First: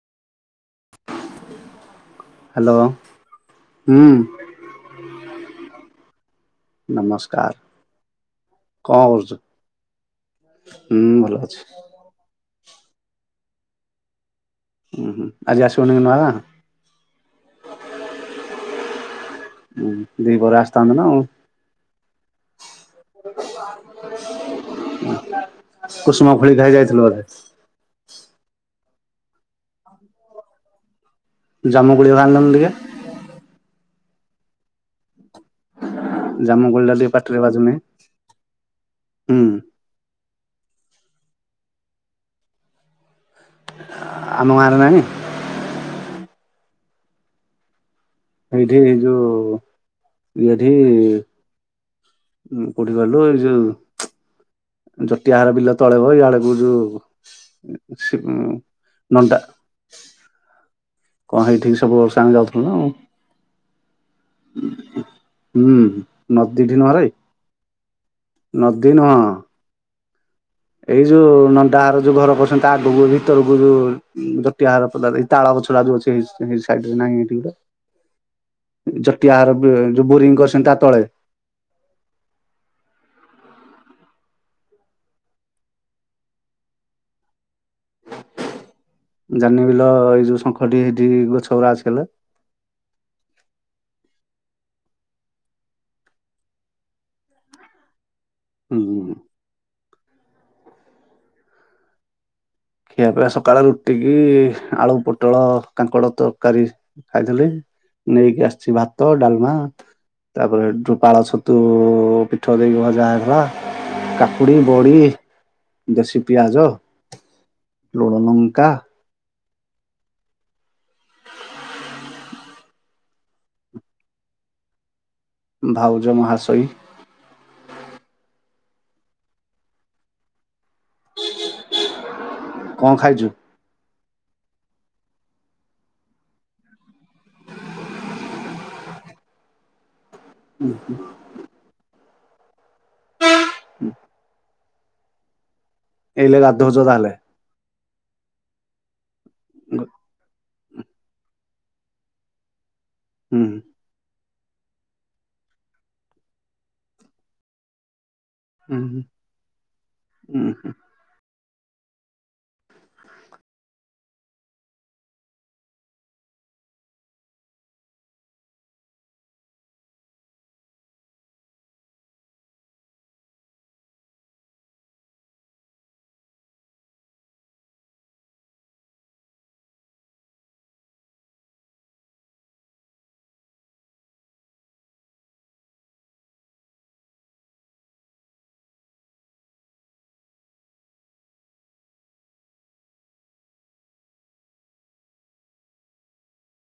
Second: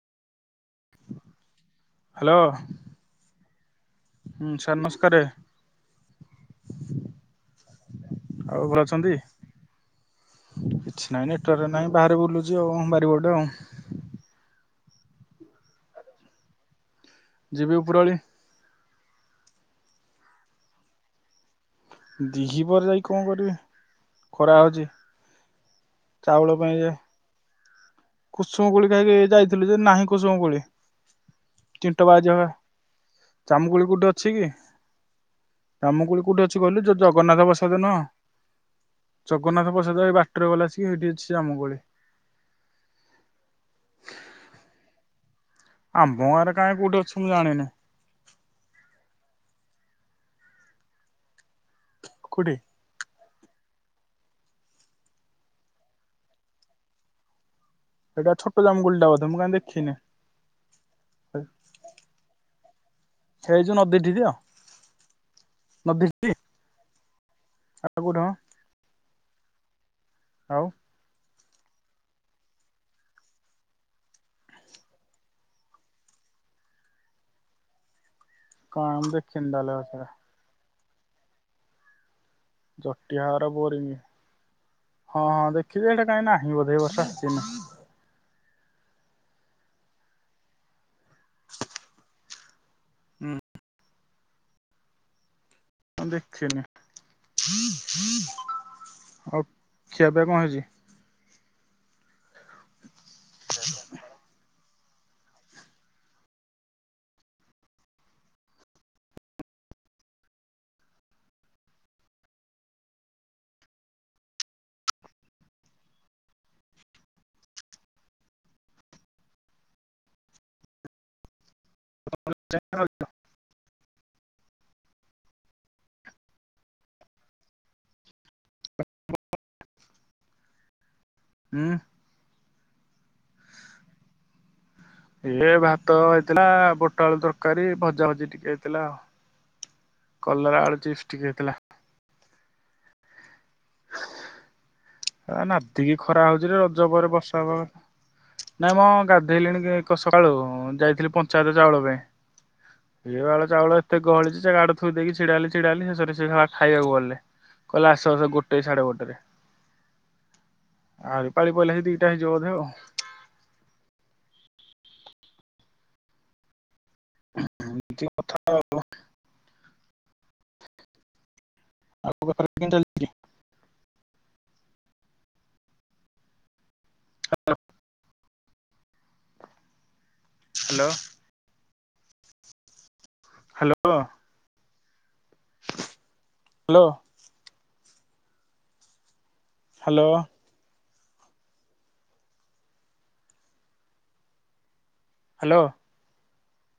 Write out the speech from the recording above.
Hello. Hello ହୁଁ sir ନମସ୍କାରେ। ନମସ୍କାର ଆଉ ଭଲ କଣ ଅଛନ୍ତି? କରଚୁ? ହୁଁ ଭଲ ଅଛି। ଯଉ ବାରିିବଟ ଆଉ। ଉ ହୁଁ ଆଜି ଆସିବୁନି କି ନୂଆ ଗାଁ? ଯିବି ଉପରଓଳି। ହୁଁ ଦିପହରେ ଆସିଥାନ୍ତ ନା ଆଉ। ଦିହିପରେ ଯାଇକି କଣ କରିବି ଖରା ହଉଛି ଚାଉଳ [unintelligible] ପାଇଁ ଖାଇ ଯେ ଯାଇଥିଲୁ ବୋଧେ। କୁସୁମ କୋଳି ଖାଇ ଯାଇଥିଲୁ ଯେ ନାହିଁ କୁସୁମ କୋଳି [unintelligible] ଜାମୁକୋଳି ବାଜ ଆଣିଲନି ଟିକେ ଜାମୁକୁଳି କୋ ଅଛି କି? ଜାମୁକୋଳି କୋଉଠି ଅଛି ଜାମୁକୋଳି କହିଲୁ ଟା ଯୋଉ ଟିକେ ପାଟିରେ ଜଗନ୍ନାଥ ବାଜୁନି ପ୍ରସାଦ ନୁହଁ ହୁଁ ଜଗନ୍ନାଥ ପ୍ରସାଦ ଏ ବା ବାଟରେ ଗଲା ବସିକି ସେଇଠି ଅଛି ଜାମୁକୋଳି। ଆମ ଗାଁରେ ନାହିଁ? ଆମ ଗାଁରେ କାଇଁ କୋଉଠି ଅଛି ମୁଁ ଜାଣିନି। ଏଇଠି ଯୋଉ ଠି କୋଉଠି କହିଲୁ। ଯୋଉ ଜଟିଆହାର ବିଲ ତଳେ ବା ଆଡକୁ ଯୋଉ ସେ ଏଇଟା ଛୋଟ ଜାମୁକୋଳି ଟା ବୋଧେ ନଣ୍ଡା ମୁଁ କାଇଁ ଦେଖିନି। କଣ ହେଇଠିକି ସବୁ ବର୍ଷ ଆମେ ଯାଉ ହେଇ ଯୋଉ ନଦୀଠି ତ [unintelligible] [unintelligible] ହୁଁ ନଦୀଠି ନଦୀ [unintelligible] ଆଉ କୋଉଠି ମ ନଦୀ ନୁହଁ। ଆଉ ଏଇ ଯୋଉ ନ ଦାର ଯୋଉ ଘର କରଛନ୍ତି ତା ଆଗକୁ ଭିତରକୁ ଯୋଉ-ଉଁ ଜଟିଆ ଘର ପଦାରେ ତାଳ ଗଛୁଟା ଯୋଉ ଅଛି ହେଇ ହେ-ସାଇଡ୍ ରେ ନାହିଁ ହେଇଠି କଣ ଗୋଟେ। ମୁଁ ଦେଖିନି ଜଟିଆଘର ତାହେଲେ ଆଉ ସେରା ବ-ଯୋଉ ବୋରିଙ୍ଗ କରିଛନ୍ତି ତା ତଳେ। ଜଟିଆ ଘର ବୋରିଙ୍ଗ ହଁ ହଁ ଦେଖି ଯେ ହେଟା କାଇଁ ନାହିଁ ବୋଧେ ଏ ବର୍ଷ ଆସିନି। ଜାନି ବିଲ ଏଇ ଯୋଉ ଶଙ୍ଖଟି [unintelligible] ରାଜ୍ କଲେ। ଉଁ। [unintelligible] ଦେଖେନି [unintelligible] ହୁଁ ହୁଁ। ଖିଆ ପିଆ କଅଁ ହେଇଚି? ଖିଆ ପିଆ ସକାଳ ରୁଟିିକି ଆଳୁ ପୋଟଳ କାଙ୍କଡ ତରକାରୀ ଖାଇଥିଲି ନେଇକି ଆସିଚି ଭାତ ଡାଲମା ତାପରେ ପାଳ ଛତୁ ପିଠଉ ଦେଇକି ଭଜା ହେଇ ଥିଲା କାକୁଡି ବଢ଼ି ଦେଶୀ ପିଆଜ। ଲୁଣ ଲଙ୍କା। [unintelligible] ଭାଉଜ ମହାଶୟୀ। ହୁଁ। କଅଁ ଖାଇଚୁ? ଏ ଭାତ ହେଇଥିଲା ବୋଟଆଳୁ ତରକାରୀ ଭଜା ଭଜି ଟିକେ ହେଇଥିଲା ଆଉ। କଲରା ଆଳୁ ଚିପ୍ସ ଟିକେ ହେଇଥିଲା। ହୁଁ। ଆ ନାବ୍ ଏତିକି ଖରା ହଉଚି ଗାଧଉଛ ରଜ ପରେ ତାହେଲେ ବର୍ଷା ହବା କଥା। ନାଇଁ ମଁ ଗା ସେଇଲଣି କି-ସକାଳୁଉ। ହଁ ଯାଇଥିଲି ପଞ୍ଚାୟତ ଚାଉଳ ପାଇଁ। ଏଇ ହୁଁ ବାଳ ଚାଉଳ ଏତେ ଗହଳି ଯେ ଗାଡ ଥୁଇ ଦେଇକି ଛିଡା ହେଲି ଛିଡା ହେଲି ଶେଷରେ ସେ ସଳା ଖାଇଆକୁ ଗଲେ କଇଲେ ଅସ୍ ତ ସେ-ଗୋଟେ ସାଢେ ଗୋଟେରେ। ଉଁହୁଁ ହୁ। ଏ ପାାଳି ପଇଲେ ହେଇ ଦିଟା ହେଇଯିବ ବୋଧେ ଆଉ। [unintelligible] କଥା ଆଉ। ଆପ ଘରେ କେନ୍ତି ଅଛନ୍ତି? Hello. Hello hello. Hello. Hello.